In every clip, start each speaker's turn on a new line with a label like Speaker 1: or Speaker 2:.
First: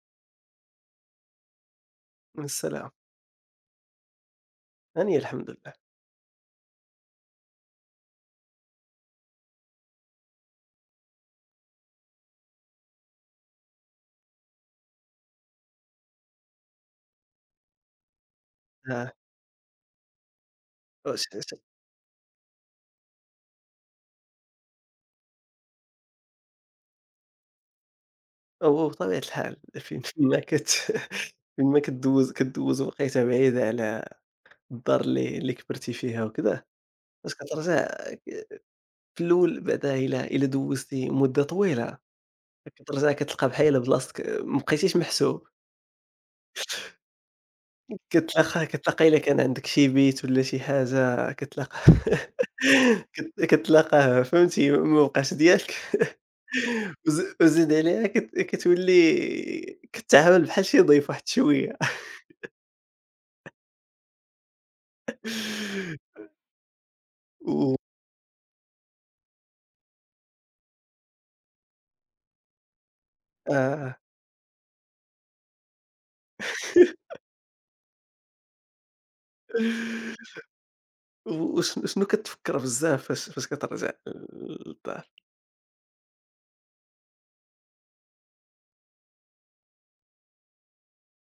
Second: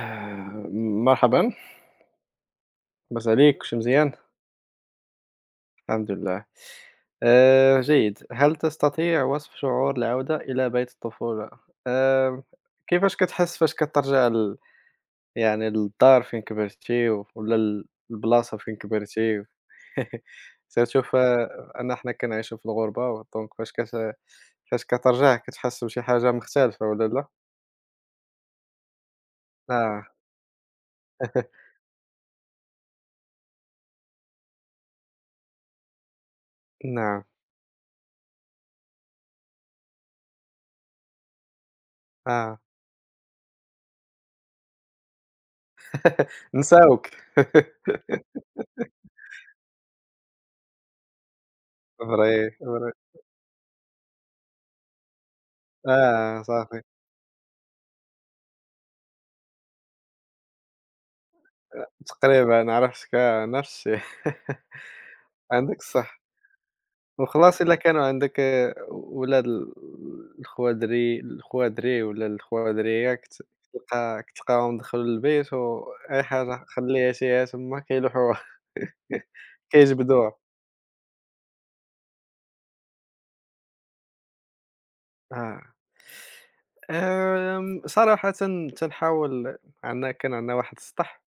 Speaker 1: آه، مرحبا،
Speaker 2: السلام،
Speaker 1: مساء عليك، كلشي مزيان؟
Speaker 2: أني الحمد لله،
Speaker 1: الحمد لله. جيد، هل تستطيع وصف شعور العودة إلى بيت الطفولة؟ آآ كيفاش كتحس فاش كترجع يعني للدار فين كبرتِ، والّا البلاصة فين
Speaker 2: آه،
Speaker 1: كبرتِ؟ surtout
Speaker 2: وش ش
Speaker 1: أن، حنا كنعيشوا في الغربة، و دونك فاش كترجع كتحس بشي حاجة مختلفة والّا لأ؟
Speaker 2: هو بطبيعة الحال فين
Speaker 1: آه.
Speaker 2: فين ما كت فين ما كدوّز وقيتة بعيدة على الدار اللي كبرتي فيها وكذا،
Speaker 1: نعم،
Speaker 2: فاش كترجع ك في الأول بعدا إلا دوّزتي مدة طويلة،
Speaker 1: آه.
Speaker 2: كترجع كتلقى بحال بلاصتك ما بقيتيش محسوب.
Speaker 1: نساوك.
Speaker 2: كتلاقى إلا كان عندك شي بيت ولا شي حاجة كتلاقى
Speaker 1: فري، فري.
Speaker 2: كتلاقاه فهمتي ما بقاش ديالك
Speaker 1: آه، صافي،
Speaker 2: وزيد عليها كتولي كتعامل بحال شي ضيف واحد شوية
Speaker 1: تقريبًا عرفتك، آه، نفس الشيء. عندك الصح، وخلاص إلا
Speaker 2: و
Speaker 1: كانوا عندك، آه، ولاد الخوادري، ولا الخوادرية،
Speaker 2: آه.
Speaker 1: كتلقاهم دخلوا للبيت وأي حاجة خليها شيها تما كيلوحوها، كيجبدوها.
Speaker 2: و وشن شنو كتفكر بزاف فاش كترجع للدار؟
Speaker 1: آه. صراحةً تنحاول، عندنا كان عندنا واحد السطح،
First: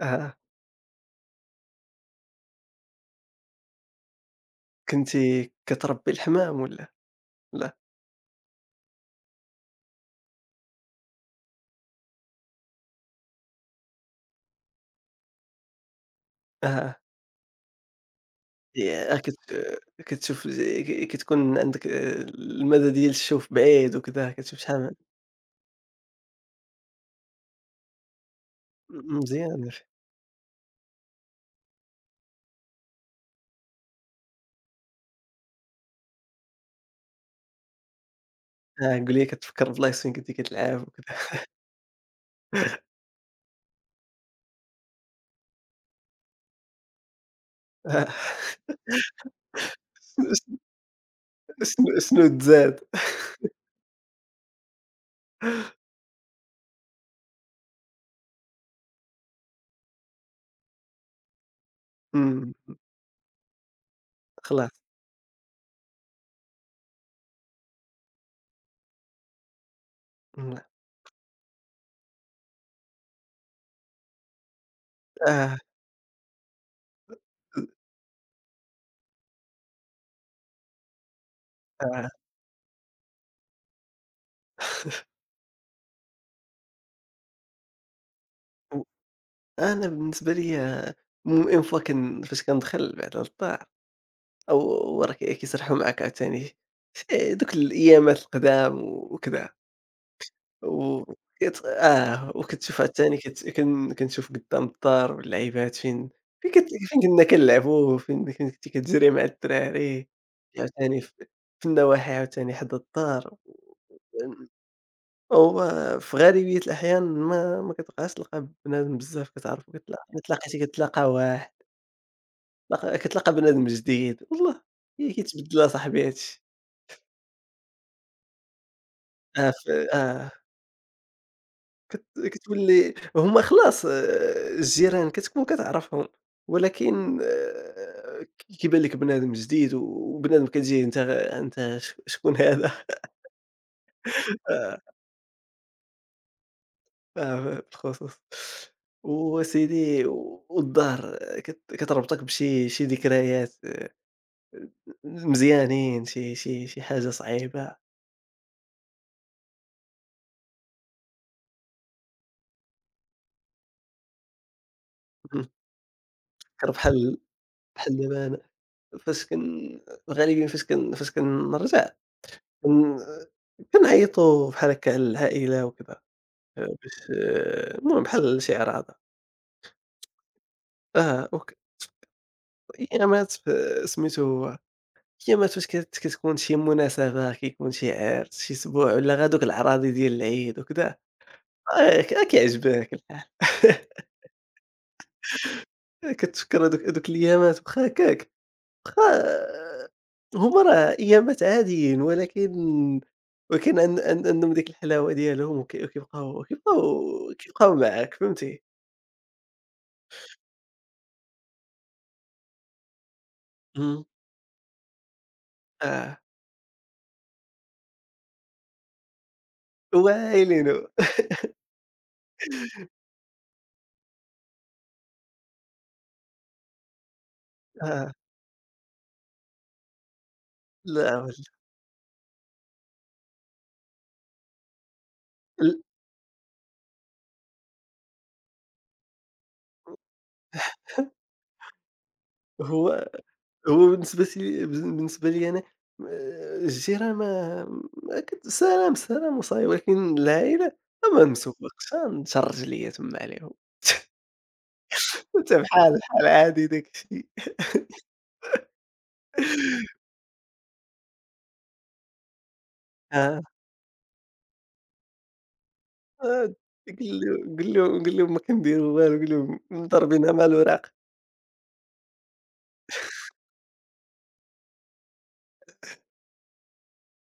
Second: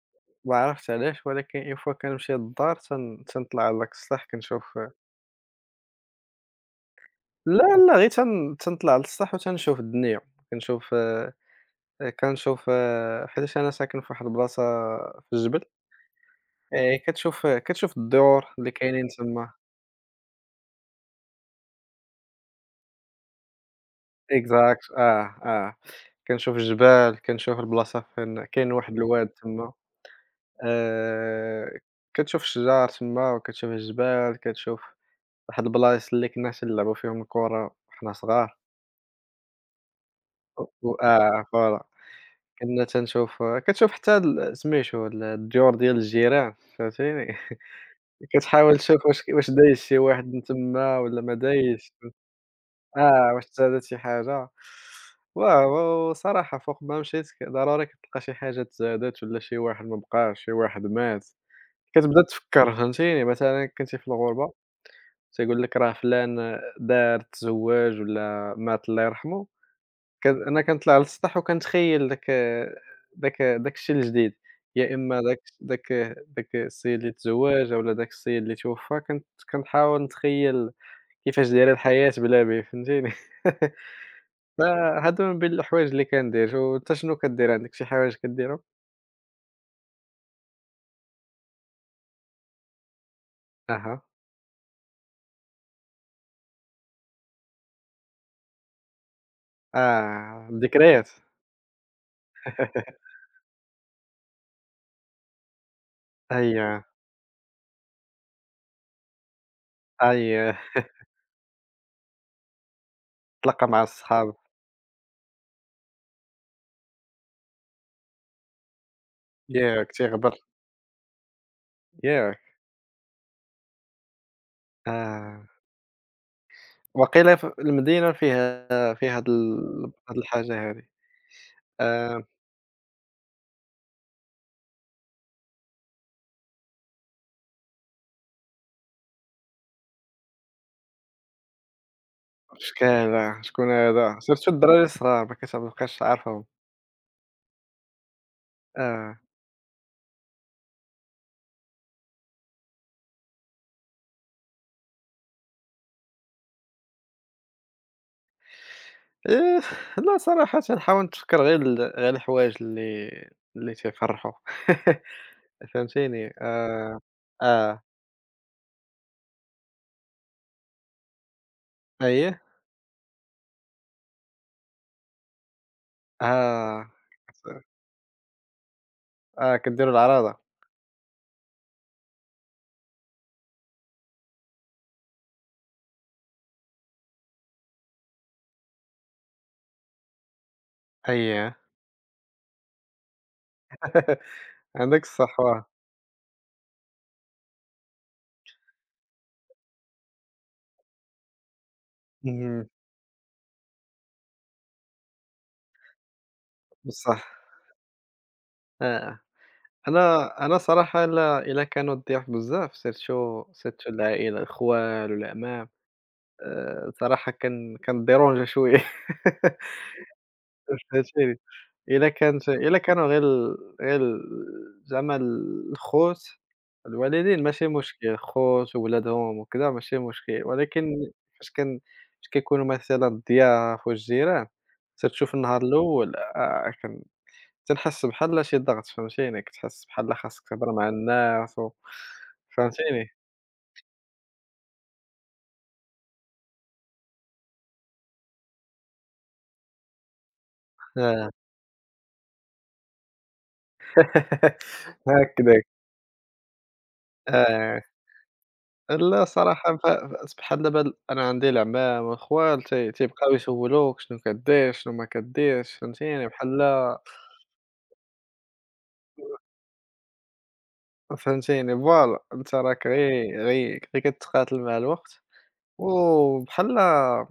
Speaker 2: أها،
Speaker 1: ما عرفتش علاش، ولكن une fois كنمشي للدار تنطلع على داك السطح كنشوف.
Speaker 2: كنتِ كتربي الحمام والّا؟ لأ؟
Speaker 1: لا، لا، غير تنطلع للسطح وتنشوف الدنيا، كنشوف، كنشوف، حيتاش أنا ساكن في واحد البلاصة في الجبل.
Speaker 2: أها.
Speaker 1: كتشوف الديور اللي كاينين
Speaker 2: ياه! كت
Speaker 1: تما.
Speaker 2: كتشوف ز ك كتكون عندك المدى ديال الشوف بعيد وكذا، كتشوف شحال
Speaker 1: exact،
Speaker 2: من-
Speaker 1: آه، آه، كنشوف الجبال، كنشوف البلاصة فين كاين واحد الواد
Speaker 2: مزيان يا
Speaker 1: تما.
Speaker 2: أخي.
Speaker 1: آآ، كتشوف الشجار تما وكتشوف الجبال، كتشوف واحد البلايص اللي كنا تنلعبوا فيهم الكورة وحنا صغار.
Speaker 2: آه قُل لي كتفكّر بلايص فين كنتي
Speaker 1: و
Speaker 2: كتلعب
Speaker 1: و
Speaker 2: وكذا.
Speaker 1: آه، فوالا. كنا تنشوف كتشوف حتى سميتو، الديور ديال الجيران فهمتيني.
Speaker 2: آه
Speaker 1: كتحاول تشوف، واش دايز شي واحد من
Speaker 2: شن
Speaker 1: تما والّا ما
Speaker 2: شنو
Speaker 1: دايزش،
Speaker 2: شنو تزاد؟
Speaker 1: آه، واش تزادت شي حاجة، واه. وصراحة فوق ما مشيت، ضروري كتلقى شي حاجة تزادت والّا شي واحد ما بقاش، شي واحد مات، كتبدا
Speaker 2: إمم،
Speaker 1: تفكّر، فهمتيني، مثلًا كنتِ في الغربة
Speaker 2: خلاص.
Speaker 1: تيقول لك راه فلان دار، تزوّج والّا مات الله يرحمه. كان
Speaker 2: إمم،
Speaker 1: أنا كنطلع للسطح وكنتخيّل داك، داك الشي الجديد، يا إمّا
Speaker 2: آه،
Speaker 1: داك السيد اللي تزوّج، أولا داك السيد اللي توفّى. كنحاول نتخيّل كيفاش دايرة
Speaker 2: آه.
Speaker 1: الحياة بلا بيه، فهمتيني؟ فهادو من بين الحوايج اللي كندير، وأنت شنو كدير، عندك شي حوايج كديرهم؟
Speaker 2: و أنا بالنسبة ليّا المهم une fois فاش كندخل بعد على الدار،
Speaker 1: أها،
Speaker 2: أو وراه كيسرحوا معاك عاوتاني، دوك الأيامات القدام وكذا.
Speaker 1: آه،
Speaker 2: و
Speaker 1: الذكريات.
Speaker 2: كت آه، وكتشوف عاوتاني كت كن كنشوف قدّام الدار اللعيبات فين فين كت
Speaker 1: أييه،
Speaker 2: فين كنا كنلعبوا، فين كنتِ كتجري مع الدراري،
Speaker 1: أييه،
Speaker 2: عاوتاني في النواحي عاوتاني حدا الدار.
Speaker 1: تلاقى مع الصحاب،
Speaker 2: هو في غالبية الأحيان ما كتبقاش تلقى بنادم بزاف كتعرفو،
Speaker 1: ياك
Speaker 2: إلا
Speaker 1: تيغبر،
Speaker 2: تلاقيتي كتلاقى واحد،
Speaker 1: ياك،
Speaker 2: كتلاقى بنادم جديد، والله هي
Speaker 1: آه،
Speaker 2: كيتبدل أصاحبي هاد الشي.
Speaker 1: وقيلة ف المدينة فيها، هاد
Speaker 2: آه،
Speaker 1: هاد
Speaker 2: آه.
Speaker 1: الحاجة هادي. آآ
Speaker 2: كتولي هُم خلاص آه، الجيران كتكون كتعرفهم، ولكن آه، كيبان لك بنادم جديد و- وبنادم كتجيه أنت غ- أنت شكون هذا؟
Speaker 1: شكون هادا، شكون هادا، سيرتو
Speaker 2: آه،
Speaker 1: الدراري الصغار ما كتبقاش عارفهم.
Speaker 2: آه، بالخصوص.
Speaker 1: آه.
Speaker 2: وأسيدي والدار كتربطك بشي ذكريات مزيانين، شي حاجة صعيبة.
Speaker 1: إيه، لأ صراحة تنحاول نتفكّر غير غير الحوايج اللي تيفرحوا.
Speaker 2: اهم،
Speaker 1: فهمتيني؟
Speaker 2: كان بحال
Speaker 1: آه.
Speaker 2: بحال دابا أنا فاش كن غالبًا فاش كنرجع
Speaker 1: أييه.
Speaker 2: كن كنعيطوا بحال هكا على العائلة وكذا.
Speaker 1: آه.
Speaker 2: باش
Speaker 1: كت
Speaker 2: المهم بحال الشعر هذا.
Speaker 1: آه، كديروا العراضة.
Speaker 2: آه، أيامات سميتو هو أيامات فاش كتكون شي مناسبة، كيكون شي عرس، شي سبوع والّا غير هادوك الأعراضي ديال العيد وكذا،
Speaker 1: أييه.
Speaker 2: آه، ك آه كيعجبك الحال.
Speaker 1: عندك الصح، واه.
Speaker 2: كتفكر هادوك الأيامات واخا هكاك، واخا هما راه أيامات عاديين ولكن
Speaker 1: اهم.
Speaker 2: ولكن عن عن عندهم ديك الحلاوة ديالهم وكيبقاو كيبقاو
Speaker 1: بصح.
Speaker 2: كيبقاو معاك فهمتي؟
Speaker 1: آه. أنا أنا صراحة إلا كانوا الضياف بزاف، سيرتو
Speaker 2: إمم.
Speaker 1: العائلة، الخوال والأعمام.
Speaker 2: آه،
Speaker 1: صراحة كان ديرونجا شوية.
Speaker 2: وهايلين هو.
Speaker 1: فهمتيني، إلا كانوا غير غير زعما الخوت، الوالدين ماشي
Speaker 2: آه.
Speaker 1: مشكل، خوت وولادهم وكذا ماشي مشكل، ولكن
Speaker 2: لا أقول لك
Speaker 1: فاش كان فاش كيكونوا مثلًا الضياف والجيران، تتشوف النهار
Speaker 2: ال
Speaker 1: الأول، كان تنحس بحال شي ضغط، فهمتيني، كتحس بحال خاصك تهضر مع الناس و،
Speaker 2: هو
Speaker 1: فهمتيني؟
Speaker 2: هو بالنسبة لي بالنسبة لي أنا الجيران ما ما كت سلام، سلام وصاي، ولكن العائلة ما
Speaker 1: آه.
Speaker 2: منسوقش نشرج ليا تما عليهم، أنت
Speaker 1: هكذاك.
Speaker 2: بحال عادي داك الشيء
Speaker 1: آه. لا صراحة، ف ف سبحان الله، بل أنا عندي العمام والخوال تيبقاو
Speaker 2: آه،
Speaker 1: يسولوك شنو كدير، شنو ما كديرش، فهمتيني،
Speaker 2: آه،
Speaker 1: بحال.
Speaker 2: قل لهم ما كنديروا والو، قل لهم مضربينها مع الوراق
Speaker 1: فهمتيني، فوالا، أنت راك غي كتقاتل مع الوقت، وبحال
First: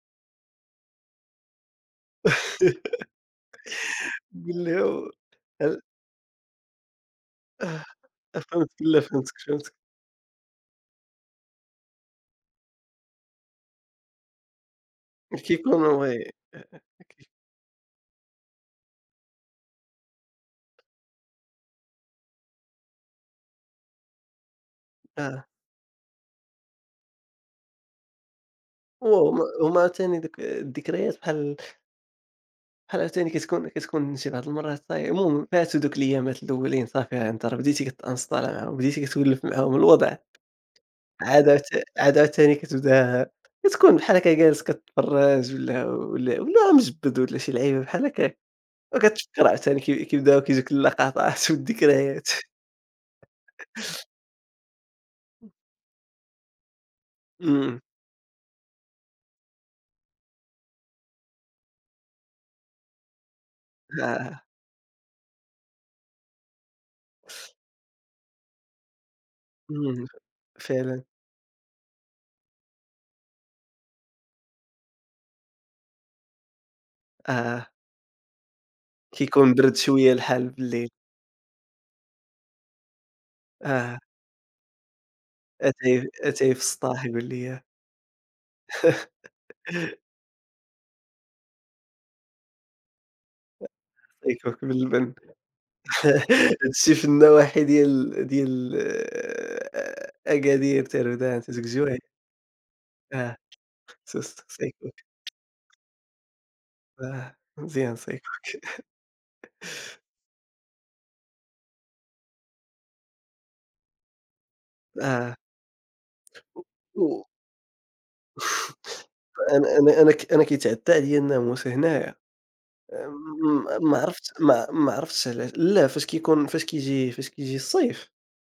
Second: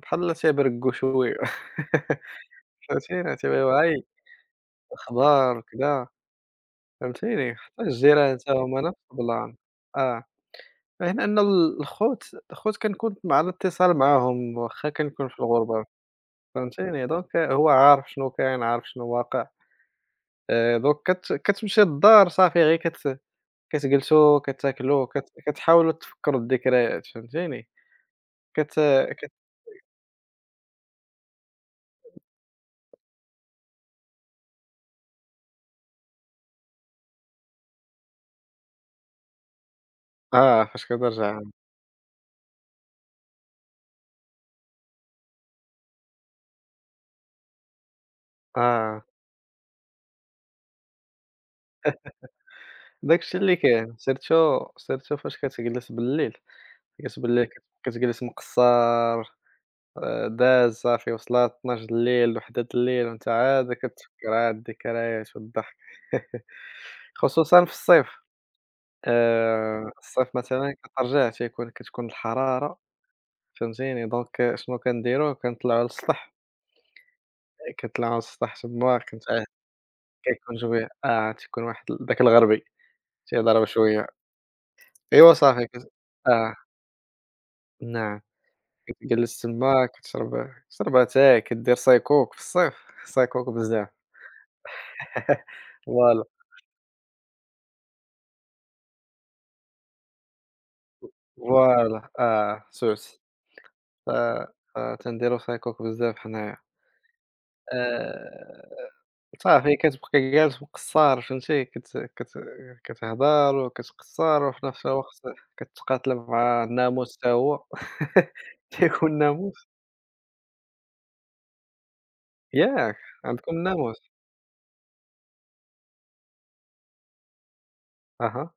Speaker 1: بحال تيبرقّوا شوية. فهمتيني، تيبقاو "هاي
Speaker 2: قل له
Speaker 1: أخبار؟"
Speaker 2: ال
Speaker 1: وكذا، فهمتيني، حتى الجيران حتى هُما
Speaker 2: فهمتك
Speaker 1: نفس
Speaker 2: لا فهمتك،
Speaker 1: البلان.
Speaker 2: فهمتك
Speaker 1: آه، غير أن الخوت كنكون مع الاتصال معاهم واخا كنكون في الغربة.
Speaker 2: كيكونوا وي آه،
Speaker 1: فهمتيني؟
Speaker 2: كي-
Speaker 1: دونك هو عارف شنو كاين، عارف شنو واقع. دوك كتمشي للدار صافي غير كتجلسوا، كتاكلوا،
Speaker 2: آه،
Speaker 1: كتحاولوا تفكروا الذكريات، فهمتيني؟ كت كت
Speaker 2: هما تاني دوك الذكريات بحال بحال عاوتاني كتكون شي بعض المرات صاي المهم فاتو دوك الأيامات الأولين صافي ها أنت راه بديتي كتأنسطالا معاهم، بديتي كتولف معاهم الوضع،
Speaker 1: آه، فاش كترجع،
Speaker 2: عاد عاوت عاد عاوتاني كتكون بحال هكا جالس كتفرّج ولا مجبّد ولا شي لعيبة بحال هكاك،
Speaker 1: آه،
Speaker 2: وكتفكر عاوتاني كيبداو كيجيوك اللقطات والذكريات.
Speaker 1: داك الشيء اللي كاين سيرتو، فاش كتجلس بالليل، كتجلس بالليل كت
Speaker 2: إمم.
Speaker 1: كتجلس مقصّر. داز صافي وصلات 00:00 01:00، وأنت عاد كتفكر
Speaker 2: آه.
Speaker 1: عاد الذكريات والضحك. خصوصًا في الصيف.
Speaker 2: إمم.
Speaker 1: الصيف مثلًا
Speaker 2: فعلًا.
Speaker 1: كترجع، كتكون الحرارة، فهمتيني، دونك شنو كنديرو، كنطلعو للسطح.
Speaker 2: آه.
Speaker 1: كنطلعو للسطح تما، آه،
Speaker 2: كيكون برد شوية الحال
Speaker 1: كيكون جوي،
Speaker 2: بالليل.
Speaker 1: آه، تيكون واحد داك الغربي تيضرب
Speaker 2: آه.
Speaker 1: شوية. إيوا صافي،
Speaker 2: أتاي
Speaker 1: آه،
Speaker 2: في السطاح يقول لي
Speaker 1: نعم، كتجلس تما، كتشرب اتاي، كدير سايكوك في الصيف، سايكوك بزاف.
Speaker 2: صيفوك باللبن.
Speaker 1: فوالا.
Speaker 2: هادشي في النواحي ديال آه، أكادير، تردان، تزكجوع،
Speaker 1: فوالا، آه، سوس.
Speaker 2: آه،
Speaker 1: ف
Speaker 2: سوست، صيكوك،
Speaker 1: فتنديرو سايكوك بزاف حنايا.
Speaker 2: آه، مزيان صيكوك،
Speaker 1: آآ صافي كتبقى جالس مقصّر، فهمتي، كت كت كتهضر وكتقصّر، وفي نفس الوقت
Speaker 2: آه،
Speaker 1: كتقاتل مع الناموس
Speaker 2: و
Speaker 1: حتى هو. تيكون الناموس،
Speaker 2: أنا كيتعدى عليَّ الناموس هنايا،
Speaker 1: ياك،
Speaker 2: آه،
Speaker 1: عندكم الناموس؟
Speaker 2: ما عرفتش ما عرفتش علاش لا فاش كيجي الصيف
Speaker 1: أها.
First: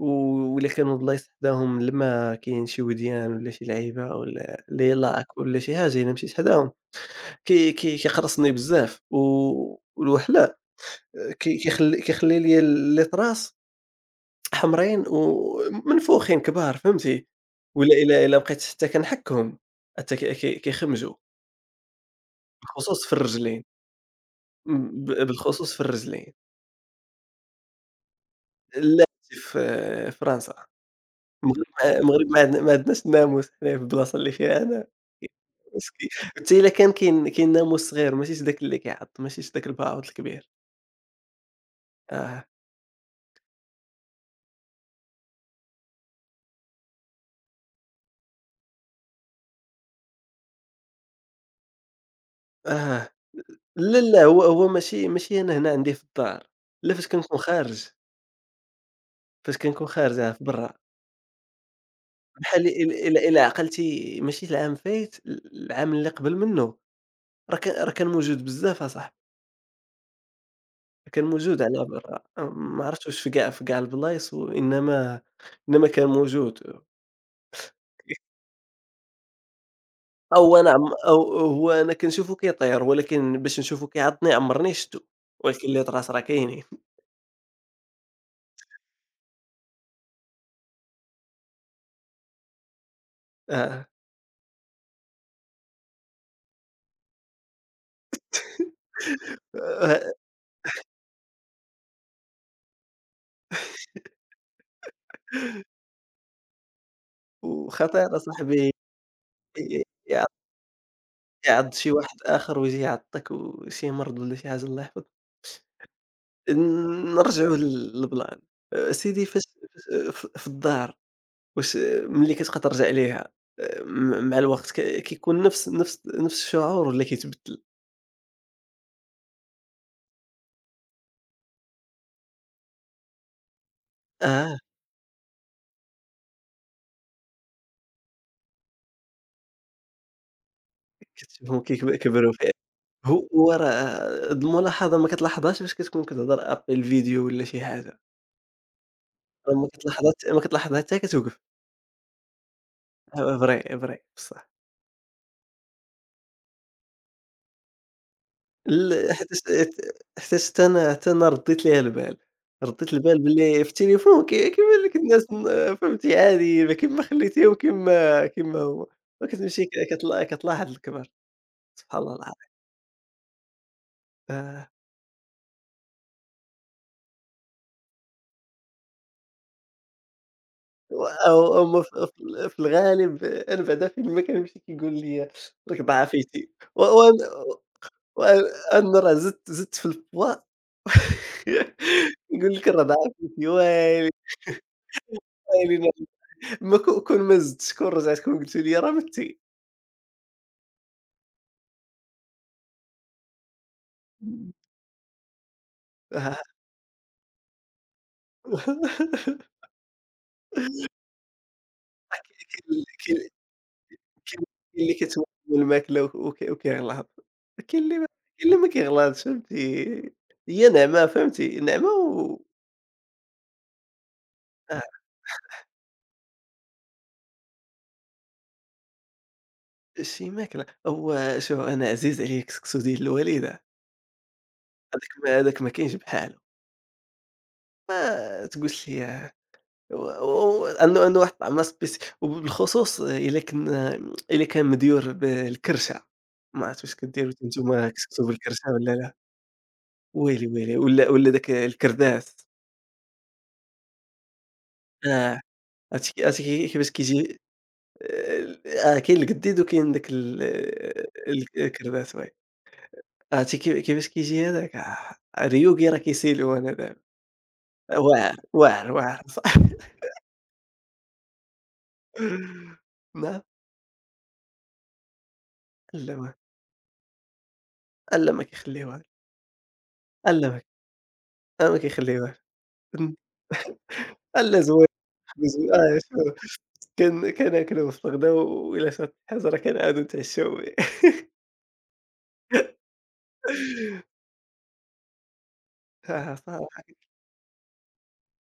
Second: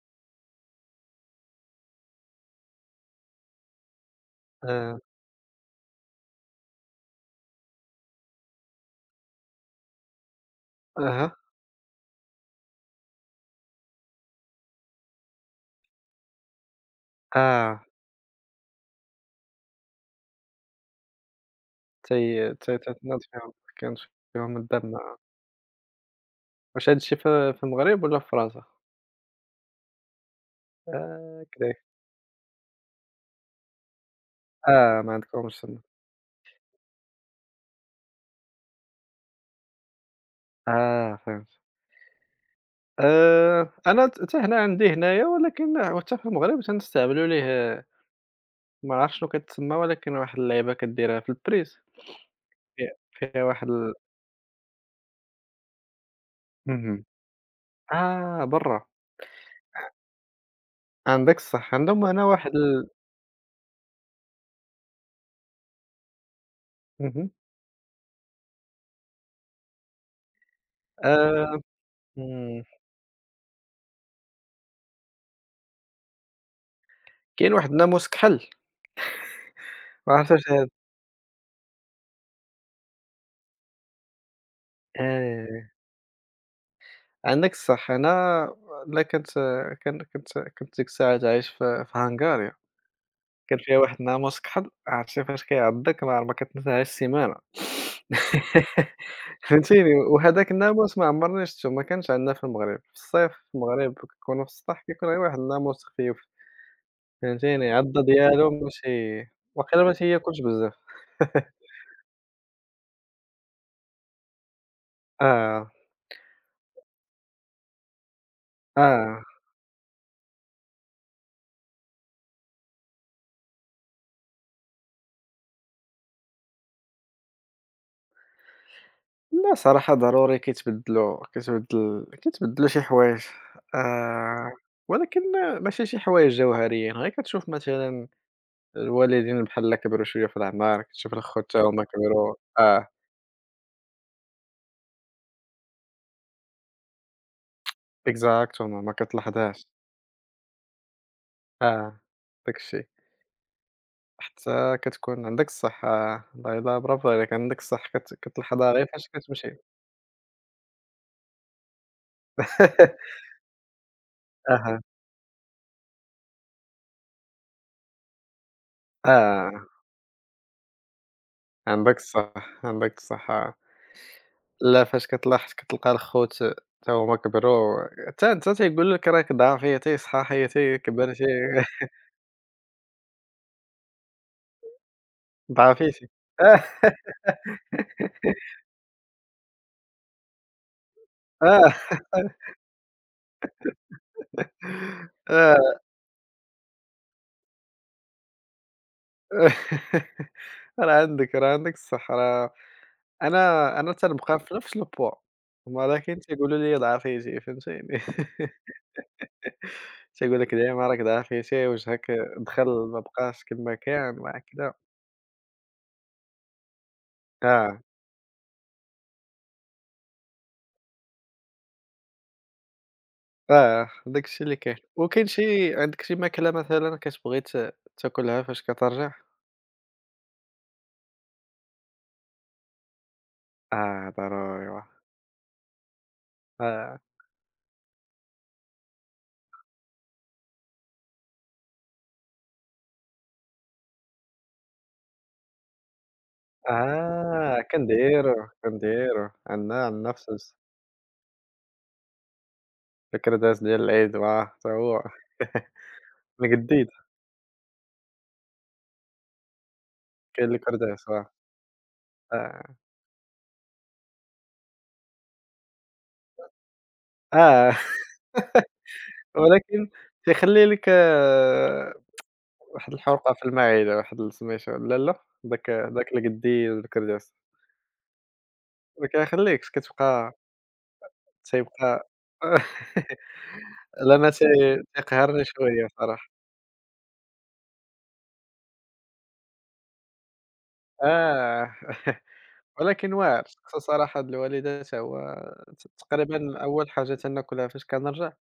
Speaker 2: وإلا كانوا بلايص حداهم الماء كاين شي وديان ولا شي لعيبة ولا
Speaker 1: آآ،
Speaker 2: لاك ولا شي حاجة إلا مشيت حداهم كي كي كيقرصني بزاف والوحلة
Speaker 1: أها،
Speaker 2: كيخلي لي الأطراس حمرين ومنفوخين كبار فهمتي،
Speaker 1: آه،
Speaker 2: ولا إلا بقيت حتى كنحكهم حتى كي كي كيخمجوا
Speaker 1: تي تي
Speaker 2: بالخصوص في
Speaker 1: تتناض فيهم،
Speaker 2: الرجلين،
Speaker 1: كاين فيهم الدم.
Speaker 2: م- ب بالخصوص في الرجلين،
Speaker 1: واش هاد الشي في المغرب والّا في فرنسا؟
Speaker 2: لا في فرنسا،
Speaker 1: كذلك،
Speaker 2: المغرب ما عندنا ما عندناش الناموس حنايا في البلاصة اللي فيها أنا
Speaker 1: آه، ما عندكمش تما،
Speaker 2: مسكين حتى إلا كان كاين ناموس صغير ماشيش داك اللي كيعض، ماشيش داك الباعوض الكبير،
Speaker 1: آه، فهمت،
Speaker 2: آه،
Speaker 1: أنا، حتى هنا عندي هنايا، ولكن حتى في المغرب تنستعملوا ليه، ما عرفتش شنو كتسمى، ولكن واحد اللعيبة كديرها في البريز، فيه
Speaker 2: آه،
Speaker 1: فيها واحد ال.
Speaker 2: لا، لا هو ماشي أنا هنا عندي في الدار، لا
Speaker 1: اهم.
Speaker 2: فاش كنكون خارج.
Speaker 1: آه، برّا،
Speaker 2: فاش كنكون خارجة في برا
Speaker 1: عندك الصح، عندهم هنا واحد
Speaker 2: بحال
Speaker 1: ال.
Speaker 2: إل إل إلا عقلتي ماشي العام فايت العام اللي قبل منه
Speaker 1: اهم.
Speaker 2: راه كان موجود بزاف أصاحبي، كان
Speaker 1: آآ
Speaker 2: موجود على برا
Speaker 1: إمم،
Speaker 2: ما عرفتش واش في كاع البلايص إنما كان موجود
Speaker 1: كاين واحد الناموس كحل، ما عرفتش.
Speaker 2: أو أنا
Speaker 1: هاد،
Speaker 2: عم أو هو أنا كنشوفه كيطير ولكن باش نشوفه كيعضني عمرني شفتو،
Speaker 1: آه،
Speaker 2: ولكن اللي طراس راه كاينين
Speaker 1: عندك الصح، أنا، لا كنت كنت ديك الساعات عايش في هنغاريا. كان فيها
Speaker 2: آه،
Speaker 1: واحد النهار موسك حظ، عرفتي فاش كيعضك ما كتنساهاش سيمانة. فهمتيني،
Speaker 2: آه،
Speaker 1: وهذاك الناموس ما عمرني شفتو، ما كانش عندنا في المغرب، في الصيف في المغرب كنكونوا في السطح كيكون غير واحد الناموس خفيف، فهمتيني، عضة
Speaker 2: وخطير
Speaker 1: ديالو
Speaker 2: أصاحبي
Speaker 1: ماشي،
Speaker 2: ي
Speaker 1: واقيلا ما
Speaker 2: يعض
Speaker 1: تياكلش بزاف.
Speaker 2: يعض شي واحد آخر ويجي يعضك وشي مرض والّا شي حاجة الله يحفظك.
Speaker 1: آه،
Speaker 2: نرجعوا للبلان،
Speaker 1: آه،
Speaker 2: أسيدي فاش ف في الدار واش أه، ملي كتبقى ترجع ليها أه، مع الوقت كيكون نفس الشعور والّا كيتبدل؟
Speaker 1: لا صراحة ضروري كيتبدلوا، كتبدل كيتبدلوا شي حوايج، آآ،
Speaker 2: آه،
Speaker 1: ولكن ماشي شي حوايج جوهريين، غير كتشوف مثلًا الوالدين بحال لا كبروا شوية في الأعمار، كتشوف الخوت
Speaker 2: كتشوفهم
Speaker 1: تا هُما
Speaker 2: كبروا
Speaker 1: كبروا،
Speaker 2: فعلًا،
Speaker 1: آه،
Speaker 2: هو هو راه هاد الملاحظة ما كتلاحظهاش فاش كتكون كتهضر ابخي الفيديو والّا شي حاجة،
Speaker 1: إكزاكتومون ما
Speaker 2: راه
Speaker 1: كتلاحظهاش،
Speaker 2: ما كتلاحظها حتى كتوقف،
Speaker 1: آه، داك الشيء،
Speaker 2: آه فري، فري بصح.
Speaker 1: حتى كتكون عندك الصح، آه، الله يلاه، برافو عليك، عندك الصح، كتلاحظها غير فاش
Speaker 2: ال حيتاش
Speaker 1: كتمشي.
Speaker 2: حيتاش حتى أنا حتى أنا رديت ليها البال، رديت البال باللي في التليفون
Speaker 1: أها،
Speaker 2: كيبان لك الناس فهمتي عاديين كيما خليتيهم كيما هو،
Speaker 1: آه،
Speaker 2: وكتمشي ك كتلا كتلاحظ الكبر
Speaker 1: عندك
Speaker 2: سبحان الله العظيم.
Speaker 1: الصح، عندك الصح، آه،
Speaker 2: آه،
Speaker 1: لا فاش كتلاحظ كتلقى الخوت تا هُما كبروا، حتى أنت تيقول لك راك ضعفيتي، صحاحيتي،
Speaker 2: و
Speaker 1: كبرتي.
Speaker 2: هُما ف في في الغالب أنا بعدا فين ما كنمشي كيقول لي راكِ
Speaker 1: ضعفيتي،
Speaker 2: ضعفيتي
Speaker 1: آه.
Speaker 2: وأنا وأنا راه زدت في الpoids
Speaker 1: آه.
Speaker 2: يقول لك راه ضعفيتي ويلي
Speaker 1: آه.
Speaker 2: ويلي ما ك كون ما زدتش كون رجعت كون قلتِ لي راه متّي.
Speaker 1: راه عندِك، الصح، راه أنا تنبقى
Speaker 2: إمم.
Speaker 1: في نفس الpoids، ولكن تيقولوا لي ضعفيتي، فهمتيني؟
Speaker 2: كل
Speaker 1: تيقول لك دايمًا راك ضعفيتي، وجهك دخل،
Speaker 2: كل
Speaker 1: ما
Speaker 2: كل
Speaker 1: بقاش كما كان
Speaker 2: كاين
Speaker 1: وهكذا.
Speaker 2: اللي كتولف الماكلة وك وك وكيغلط، كاين
Speaker 1: آه.
Speaker 2: اللي ما كاين اللي ما كيغلطش فهمتي، هي نعمة فهمتي، نعمة و
Speaker 1: آه، داك الشيء اللي كاين.
Speaker 2: آه،
Speaker 1: وكاين شي، عندك شي ماكلة مثلًا كتبغي تاكلها فاش كترجع؟
Speaker 2: شي ماكلة هو شوف أنا عزيز عليّا الكسكسو ديال الوالدة،
Speaker 1: آه، ضروري، واه.
Speaker 2: هذاك ما كاينش بحالو،
Speaker 1: آه،
Speaker 2: ما تقولش لي و و أنه واحد الطعمة سبيسي وبالخصوص إلا كان مديور بالكرشة، ما عرفت واش كديروا
Speaker 1: آه،
Speaker 2: أنتم كسكسو بالكرشة والّا لا؟
Speaker 1: كنديرو عندنا
Speaker 2: ويلي،
Speaker 1: فسُوس،
Speaker 2: ويلي! ولا داك الكرداس
Speaker 1: الكرداس ديال العيد، واه، حتى هو.
Speaker 2: آه. عرفتي
Speaker 1: من
Speaker 2: كي
Speaker 1: جديد،
Speaker 2: كيفاش كيجي آه كاين القديد وكاين داك ال
Speaker 1: حكى لِك أرداس، آه،
Speaker 2: ال الكرداس وي،
Speaker 1: آه،
Speaker 2: عرفتي كي كيفاش كيجي هذاك آه ريوغي راه كيسيلوه انا دابا
Speaker 1: آه.
Speaker 2: واعر، واعر، واعر صاحبي
Speaker 1: ولكن تيخلّي لِك، آه، واحد الحروقة
Speaker 2: نعم،
Speaker 1: في المعدة، واحد ال سميتو، لا، لا، داك
Speaker 2: لا واعر،
Speaker 1: القديد وداك الأرداس
Speaker 2: لا ما كيخليوهاش،
Speaker 1: ما كيخلّيكش
Speaker 2: لا
Speaker 1: كتبقى،
Speaker 2: ما لا ما
Speaker 1: تيبقى.
Speaker 2: كيخليوهاش، امم،
Speaker 1: لا أنا،
Speaker 2: لا زوين
Speaker 1: تيقهرني
Speaker 2: مزوين
Speaker 1: شوية
Speaker 2: آه شوف
Speaker 1: صراحة.
Speaker 2: كان كناكلوه في الغدا وإلا شرَّت شي حاجة راه كنعاودو نتعشاو به
Speaker 1: آه. ولكن واعر خصو صراحة، هاد الوالدة تا هو،
Speaker 2: آه
Speaker 1: تقريبًا
Speaker 2: صراحة
Speaker 1: أول حاجة تناكلها فاش كنرجع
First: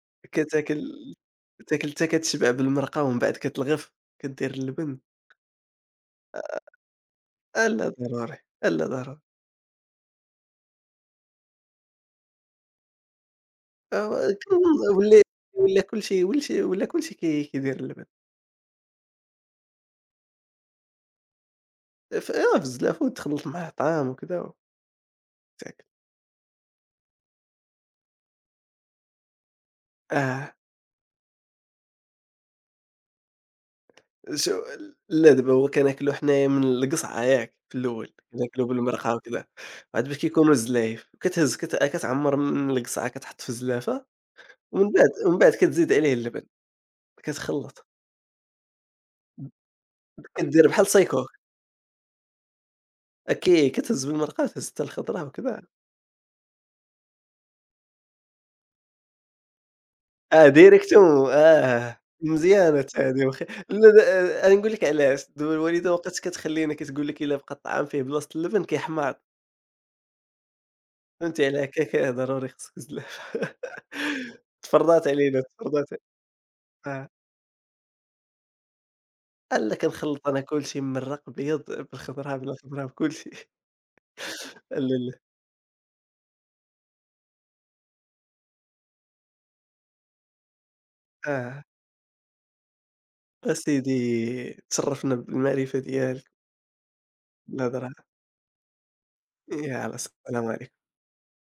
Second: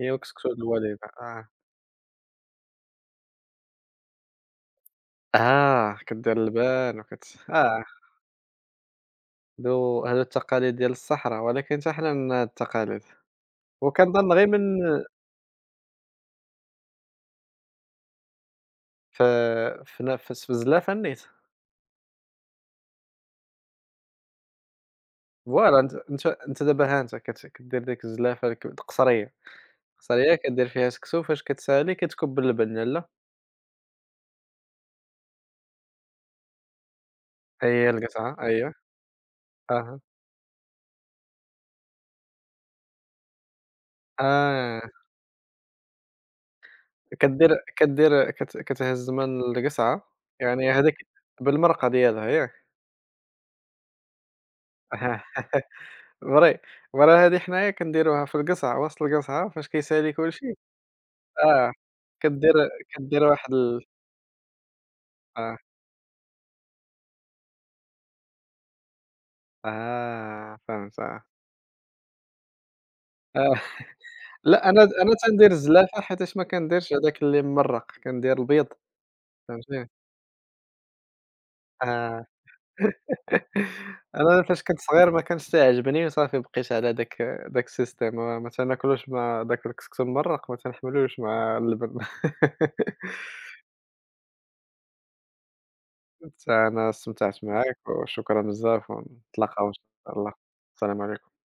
Speaker 1: هي الكسكسو د
Speaker 2: كتاكل
Speaker 1: الوالدة، آه،
Speaker 2: كتاكل حتى كتشبع بالمرقة ومن بعد كتلغف، كدير اللبن،
Speaker 1: آه، كدير اللبان، وكت، آه.
Speaker 2: ألا ضروري، ألا ضروري،
Speaker 1: هادو التقاليد ديال الصحرا، ولكن حتى حنا عندنا هاد التقاليد، وكنظن
Speaker 2: آه
Speaker 1: غير من،
Speaker 2: كنظن ولا ولا كلشي ولشي ولا كلشي كيدير اللبن،
Speaker 1: في، في ن في الزلافة نيت.
Speaker 2: آه في الزلافة وتخلّط معاه طعام وكذا
Speaker 1: فوالا،
Speaker 2: وتاكل،
Speaker 1: أنت، دابا ها أنت كدير ديك الزلافة، القصرية، القصرية
Speaker 2: آه
Speaker 1: كدير فيها سكسو، فاش كتسالي كتكب اللبن يلاه،
Speaker 2: شو ال لا دابا هو كناكلو حنايا من القصعة ياك
Speaker 1: ها
Speaker 2: في
Speaker 1: هي
Speaker 2: الأول،
Speaker 1: القطعة ها
Speaker 2: كناكلو
Speaker 1: هي.
Speaker 2: بالمرقة وكذا،
Speaker 1: أها،
Speaker 2: عاد باش كيكونوا الزلايف كتهز كت كتعمّر من القصعة كتحط في الزلافة،
Speaker 1: آه،
Speaker 2: ومن بعد كتزيد عليه اللبن،
Speaker 1: كدير
Speaker 2: كتخلّط،
Speaker 1: كدير، كتهز من القصعة،
Speaker 2: كدير
Speaker 1: يعني
Speaker 2: بحال
Speaker 1: هاذيك
Speaker 2: سايكور.
Speaker 1: بالمرقة ديالها ياك؟
Speaker 2: أكيد، كتهز بالمرقاة،تهز حتى الخضرة وكذا.
Speaker 1: فري، ورا هادي حنايا كنديروها في القصعة، وسط القصعة فاش كيسالي كلشي.
Speaker 2: آه direct
Speaker 1: آه،
Speaker 2: آه،
Speaker 1: كتدير،
Speaker 2: مزيانة حتى
Speaker 1: كدير
Speaker 2: هذه وخ
Speaker 1: واحد ال.
Speaker 2: لا لا آه، أنا نقول لك علاش، دابا
Speaker 1: آه،
Speaker 2: الوالدة وقت كتخلينا كتقول لك إلا بقى الطعام فيه بلاصة اللبن كيحماض،
Speaker 1: آه، فهمت، آه،
Speaker 2: فهمتي على هكاك ضروري خصك تزلّف.
Speaker 1: آه، لأ، أنا تندير
Speaker 2: تفرّطات
Speaker 1: الزلافة حيتاش ما كنديرش
Speaker 2: آه.
Speaker 1: هذاك اللي ممرّق، كندير البيض،
Speaker 2: آه لا
Speaker 1: فهمتيني.
Speaker 2: كنخلّط أنا كلشي ممرّق بيض
Speaker 1: آه.
Speaker 2: بالخضرة، بلا خضرة، بكلشي.
Speaker 1: أنا فاش
Speaker 2: لا،
Speaker 1: كنت صغير
Speaker 2: لا،
Speaker 1: ما كانش تيعجبني، وصافي بقيت على داك، داك السيستيم، ما تناكلوش مع داك الكسكس الممرّق، ما تنحملوش مع
Speaker 2: آه.
Speaker 1: اللبن.
Speaker 2: أسيدي تشرّفنا بالمعرفة ديالك،
Speaker 1: حتى أنا استمتعت معاك،
Speaker 2: بالهضرة.
Speaker 1: وشكرًا بزاف، ونتلاقاو إن
Speaker 2: يلاه
Speaker 1: شاء الله.
Speaker 2: السلام عليكم.
Speaker 1: السلام عليكم.